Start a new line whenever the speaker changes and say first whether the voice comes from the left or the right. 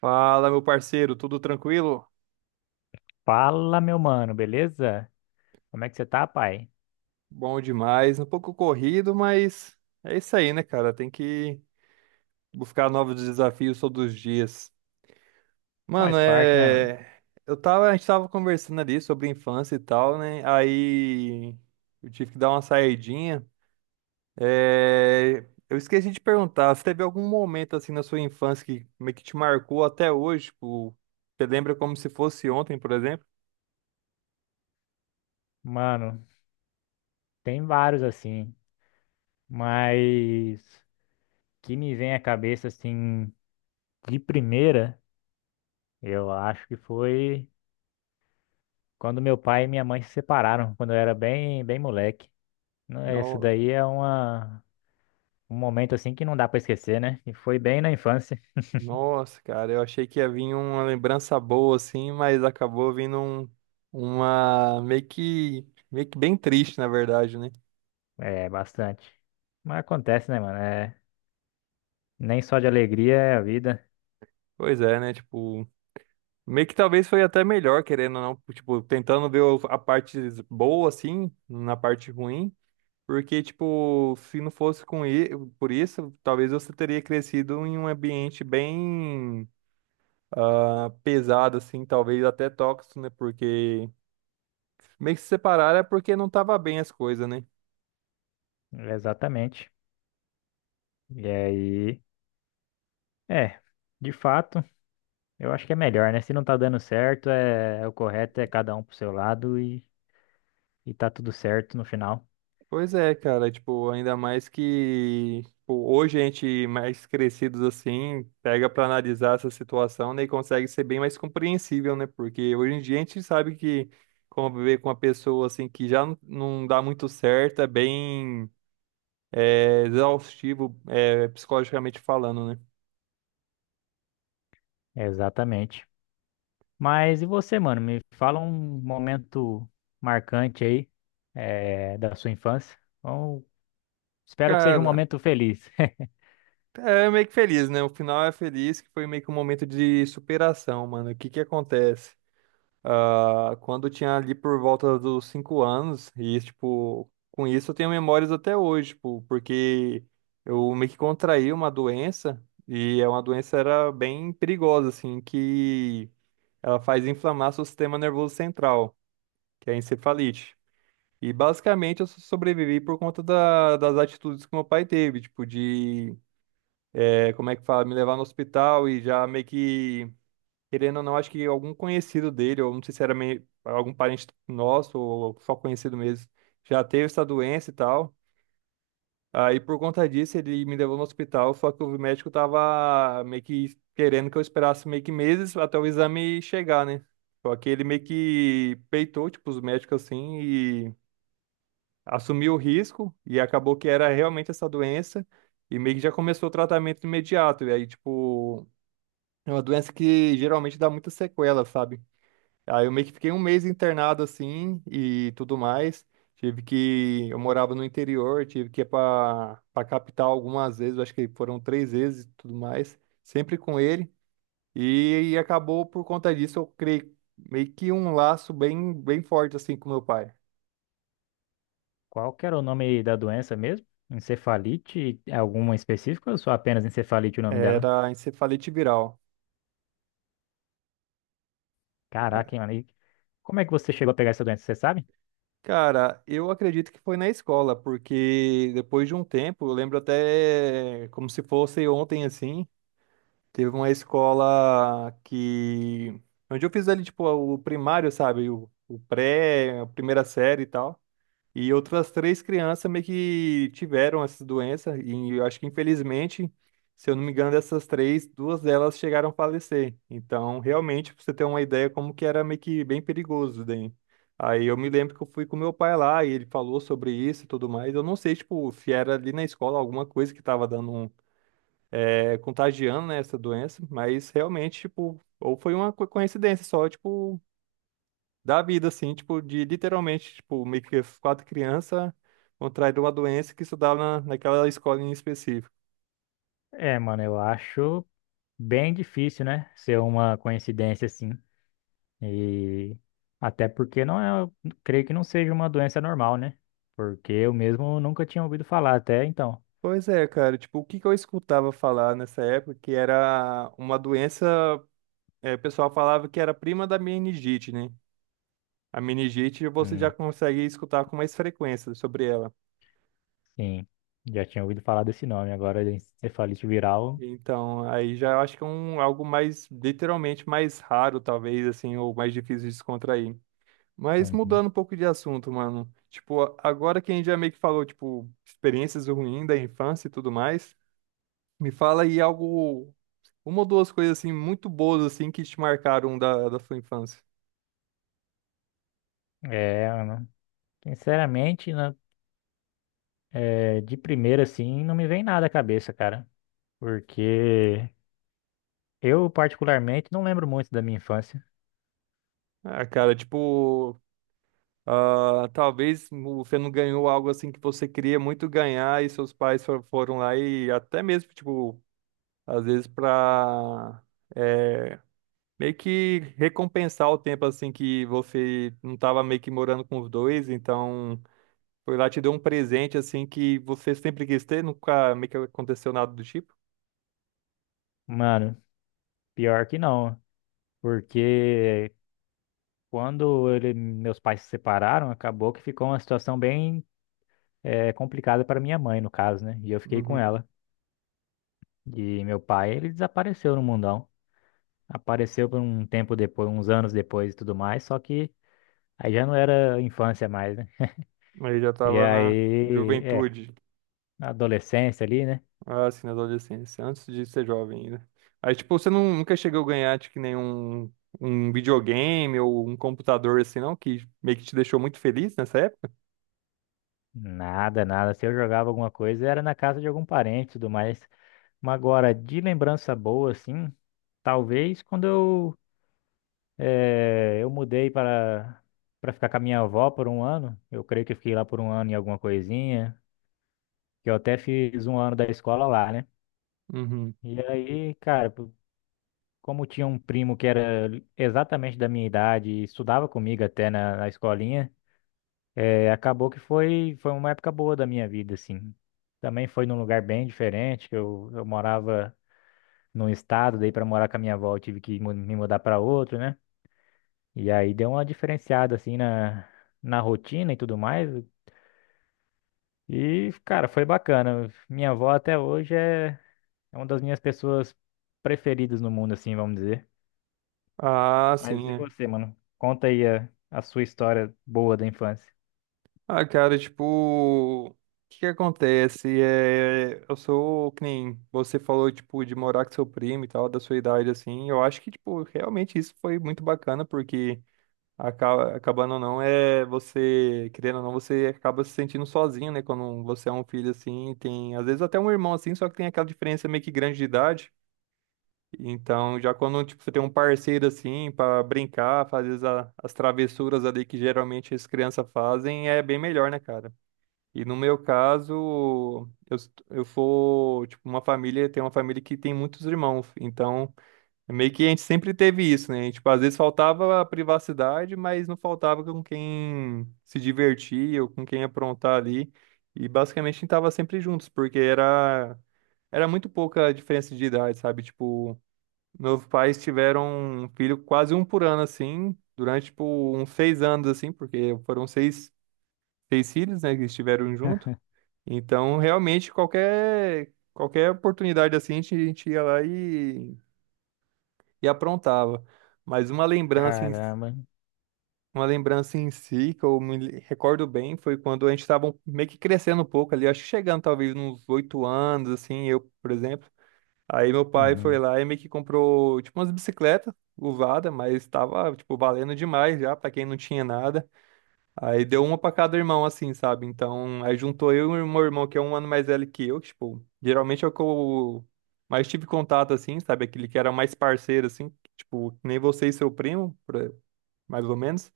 right: Fala, meu parceiro, tudo tranquilo?
left: Fala, meu mano, beleza? Como é que você tá, pai?
right: Bom demais, um pouco corrido, mas é isso aí, né, cara? Tem que buscar novos desafios todos os dias. Mano,
left: Faz parte, né, mano?
right: é. A gente tava conversando ali sobre infância e tal, né? Aí eu tive que dar uma saidinha. Eu esqueci de perguntar, se teve algum momento assim na sua infância que meio que te marcou até hoje? Tipo, você lembra como se fosse ontem, por exemplo?
left: Mano, tem vários assim, mas que me vem à cabeça assim, de primeira, eu acho que foi quando meu pai e minha mãe se separaram, quando eu era bem moleque. Não é. Isso
right: Não.
left: daí é um momento assim que não dá pra esquecer, né? E foi bem na infância,
right: Nossa, cara, eu achei que ia vir uma lembrança boa assim, mas acabou vindo uma meio que bem triste, na verdade, né?
left: é, bastante. Mas acontece, né, mano? É, nem só de alegria é a vida,
right: Pois é, né? Tipo, meio que talvez foi até melhor, querendo ou não, tipo, tentando ver a parte boa assim, na parte ruim, porque tipo, se não fosse por isso, talvez você teria crescido em um ambiente bem pesado assim, talvez até tóxico, né? Porque meio que se separaram é porque não tava bem as coisas, né?
left: exatamente. E aí. É, de fato, eu acho que é melhor, né? Se não tá dando certo, é, é o correto é cada um pro seu lado e tá tudo certo no final.
right: Pois é, cara, tipo, ainda mais que tipo, hoje a gente mais crescidos assim, pega pra analisar essa situação, né, e consegue ser bem mais compreensível, né? Porque hoje em dia a gente sabe que conviver com uma pessoa assim que já não dá muito certo é bem exaustivo, é, psicologicamente falando, né?
left: É, exatamente. Mas e você, mano? Me fala um momento marcante aí, é, da sua infância. Bom, espero que seja um
right: Cara,
left: momento feliz.
right: é meio que feliz, né? O final é feliz, que foi meio que um momento de superação, mano. O que que acontece? Ah, quando eu tinha ali por volta dos 5 anos, e tipo, com isso eu tenho memórias até hoje, tipo, porque eu meio que contraí uma doença, e é uma doença era bem perigosa, assim, que ela faz inflamar seu sistema nervoso central, que é a encefalite. E basicamente eu sobrevivi por conta das atitudes que meu pai teve, tipo, de, como é que fala, me levar no hospital e já meio que querendo ou não, acho que algum conhecido dele, ou não sei se era algum parente nosso, ou só conhecido mesmo, já teve essa doença e tal. Aí, por conta disso, ele me levou no hospital, só que o médico tava meio que querendo que eu esperasse meio que meses até o exame chegar, né? Só que ele meio que peitou, tipo, os médicos assim, e assumiu o risco, e acabou que era realmente essa doença, e meio que já começou o tratamento imediato. E aí, tipo, é uma doença que geralmente dá muita sequela, sabe? Aí eu meio que fiquei um mês internado assim e tudo mais. Tive que. Eu morava no interior, tive que ir pra capital algumas vezes, eu acho que foram 3 vezes e tudo mais, sempre com ele. E acabou por conta disso, eu criei meio que um laço bem, bem forte assim com meu pai.
left: Qual que era o nome da doença mesmo? Encefalite? Alguma específica ou só apenas encefalite o nome dela?
right: Era encefalite viral. É.
left: Caraca, hein, mano? E como é que você chegou a pegar essa doença, você sabe?
right: Cara, eu acredito que foi na escola, porque depois de um tempo, eu lembro até como se fosse ontem assim. Teve uma escola que. Onde eu fiz ali, tipo, o primário, sabe? O pré, a primeira série e tal. E outras três crianças meio que tiveram essa doença. E eu acho que, infelizmente, se eu não me engano, dessas três, duas delas chegaram a falecer. Então, realmente, pra você ter uma ideia, como que era meio que bem perigoso daí. Aí eu me lembro que eu fui com meu pai lá e ele falou sobre isso e tudo mais. Eu não sei, tipo, se era ali na escola alguma coisa que tava dando um contagiando, né, essa doença, mas realmente, tipo, ou foi uma coincidência só, tipo, da vida, assim, tipo, de literalmente, tipo, meio que as quatro crianças contraíram uma doença que estudava naquela escola em específico.
left: É, mano, eu acho. Bem difícil, né? Ser uma coincidência assim. E até porque não é, creio que não seja uma doença normal, né? Porque eu mesmo nunca tinha ouvido falar até então.
right: Pois é, cara, tipo, o que que eu escutava falar nessa época que era uma doença, o pessoal falava que era prima da meningite, né? A meningite você já
left: Hum,
right: consegue escutar com mais frequência sobre ela.
left: sim, já tinha ouvido falar desse nome. Agora, encefalite viral.
right: Então, aí já eu acho que é algo mais, literalmente, mais raro, talvez, assim, ou mais difícil de descontrair. Mas
left: Uhum.
right: mudando um pouco de assunto, mano. Tipo, agora que a gente já meio que falou, tipo, experiências ruins da infância e tudo mais, me fala aí algo, uma ou duas coisas, assim, muito boas, assim, que te marcaram da sua infância.
left: É, né? Sinceramente, é, de primeira assim, não me vem nada à cabeça, cara. Porque eu, particularmente, não lembro muito da minha infância.
right: Ah, cara, tipo, talvez você não ganhou algo, assim, que você queria muito ganhar e seus pais foram lá e até mesmo, tipo, às vezes para meio que recompensar o tempo assim que você não estava meio que morando com os dois, então foi lá e te deu um presente assim que você sempre quis ter, nunca meio que aconteceu nada do tipo.
left: Mano, pior que não. Porque meus pais se separaram, acabou que ficou uma situação bem complicada para minha mãe, no caso, né? E eu fiquei com
right: Uhum.
left: ela. E meu pai, ele desapareceu no mundão. Apareceu por um tempo depois, uns anos depois e tudo mais, só que aí já não era infância mais, né?
right: Aí já
left: E
right: tava na
left: aí, é,
right: juventude,
left: na adolescência ali, né?
right: assim, na adolescência, antes de ser jovem ainda. Aí tipo, você não, nunca chegou a ganhar tipo, nenhum um videogame ou um computador assim não, que meio que te deixou muito feliz nessa época?
left: Nada, nada. Se eu jogava alguma coisa, era na casa de algum parente e tudo mais. Mas agora, de lembrança boa, assim, talvez eu mudei para ficar com a minha avó por um ano. Eu creio que eu fiquei lá por um ano em alguma coisinha, que eu até fiz um ano da escola lá, né?
right: Uhum.
left: E aí, cara, como tinha um primo que era exatamente da minha idade e estudava comigo até na escolinha, é, acabou que foi uma época boa da minha vida, assim. Também foi num lugar bem diferente, que eu morava num estado, daí para morar com a minha avó eu tive que me mudar para outro, né? E aí deu uma diferenciada assim na rotina e tudo mais. E, cara, foi bacana. Minha avó até hoje é uma das minhas pessoas preferidas no mundo, assim, vamos dizer.
right: Ah,
left: Mas
right: sim.
left: e
right: É.
left: você, mano? Conta aí a sua história boa da infância.
right: Ah, cara, tipo, o que que acontece? É, eu sou, que nem você falou, tipo, de morar com seu primo e tal, da sua idade, assim. Eu acho que, tipo, realmente isso foi muito bacana, porque acabando ou não, é você, querendo ou não, você acaba se sentindo sozinho, né? Quando você é um filho, assim, tem, às vezes, até um irmão, assim, só que tem aquela diferença meio que grande de idade. Então, já quando, tipo, você tem um parceiro, assim, pra brincar, fazer as travessuras ali que geralmente as crianças fazem, é bem melhor, né, cara? E no meu caso, eu sou, tipo, uma família, tem uma família que tem muitos irmãos, então é meio que a gente sempre teve isso, né? A gente, tipo, às vezes faltava a privacidade, mas não faltava com quem se divertir ou com quem aprontar ali. E basicamente a gente tava sempre juntos, porque era muito pouca a diferença de idade, sabe? Tipo, meus pais tiveram um filho quase um por ano, assim, durante, tipo, uns 6 anos, assim, porque foram seis filhos, né, que estiveram junto. Então, realmente, qualquer oportunidade assim, a gente ia lá e, aprontava. Mas
left: Caramba.
right: uma lembrança em si, que eu me recordo bem, foi quando a gente estava meio que crescendo um pouco ali, acho que chegando talvez uns 8 anos, assim, eu, por exemplo. Aí meu pai foi
left: Uhum.
right: lá e meio que comprou, tipo, umas bicicletas usadas, mas estava, tipo, valendo demais já, para quem não tinha nada. Aí deu uma pra cada irmão, assim, sabe? Então, aí juntou eu e o meu irmão, que é um ano mais velho que eu, que, tipo, geralmente é o que eu mais tive contato, assim, sabe? Aquele que era mais parceiro, assim, que, tipo, que nem você e seu primo, mais ou menos.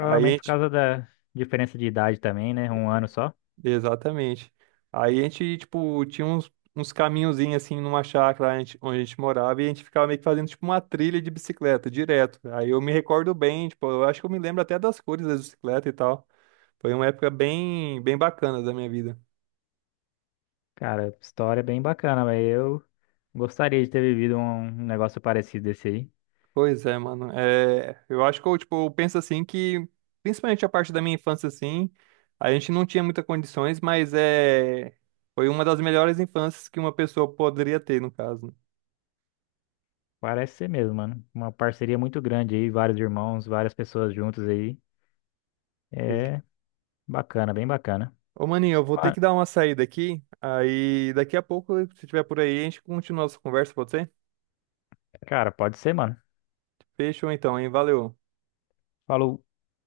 right: Aí a
left: por
right: gente,
left: causa da diferença de idade também, né? Um ano só.
right: exatamente. Aí a gente, tipo, tinha uns caminhozinhos, assim, numa chácara onde a gente morava e a gente ficava meio que fazendo, tipo, uma trilha de bicicleta, direto. Aí eu me recordo bem, tipo, eu acho que eu me lembro até das cores da bicicleta e tal. Foi uma época bem, bem bacana da minha vida.
left: Cara, história bem bacana, mas eu gostaria de ter vivido um negócio parecido desse aí.
right: Pois é, mano. É, eu acho que tipo, eu penso assim que, principalmente a parte da minha infância, assim, a gente não tinha muitas condições, mas foi uma das melhores infâncias que uma pessoa poderia ter, no caso, né?
left: Parece ser mesmo, mano. Uma parceria muito grande aí, vários irmãos, várias pessoas juntas aí.
right: Ex-
left: É bacana, bem bacana.
right: Ô, maninho, eu vou ter
left: Ah,
right: que dar uma saída aqui, aí daqui a pouco, se tiver por aí, a gente continua a nossa conversa, pode ser?
left: cara, pode ser, mano.
right: Fechou então, hein? Valeu.
left: Falou.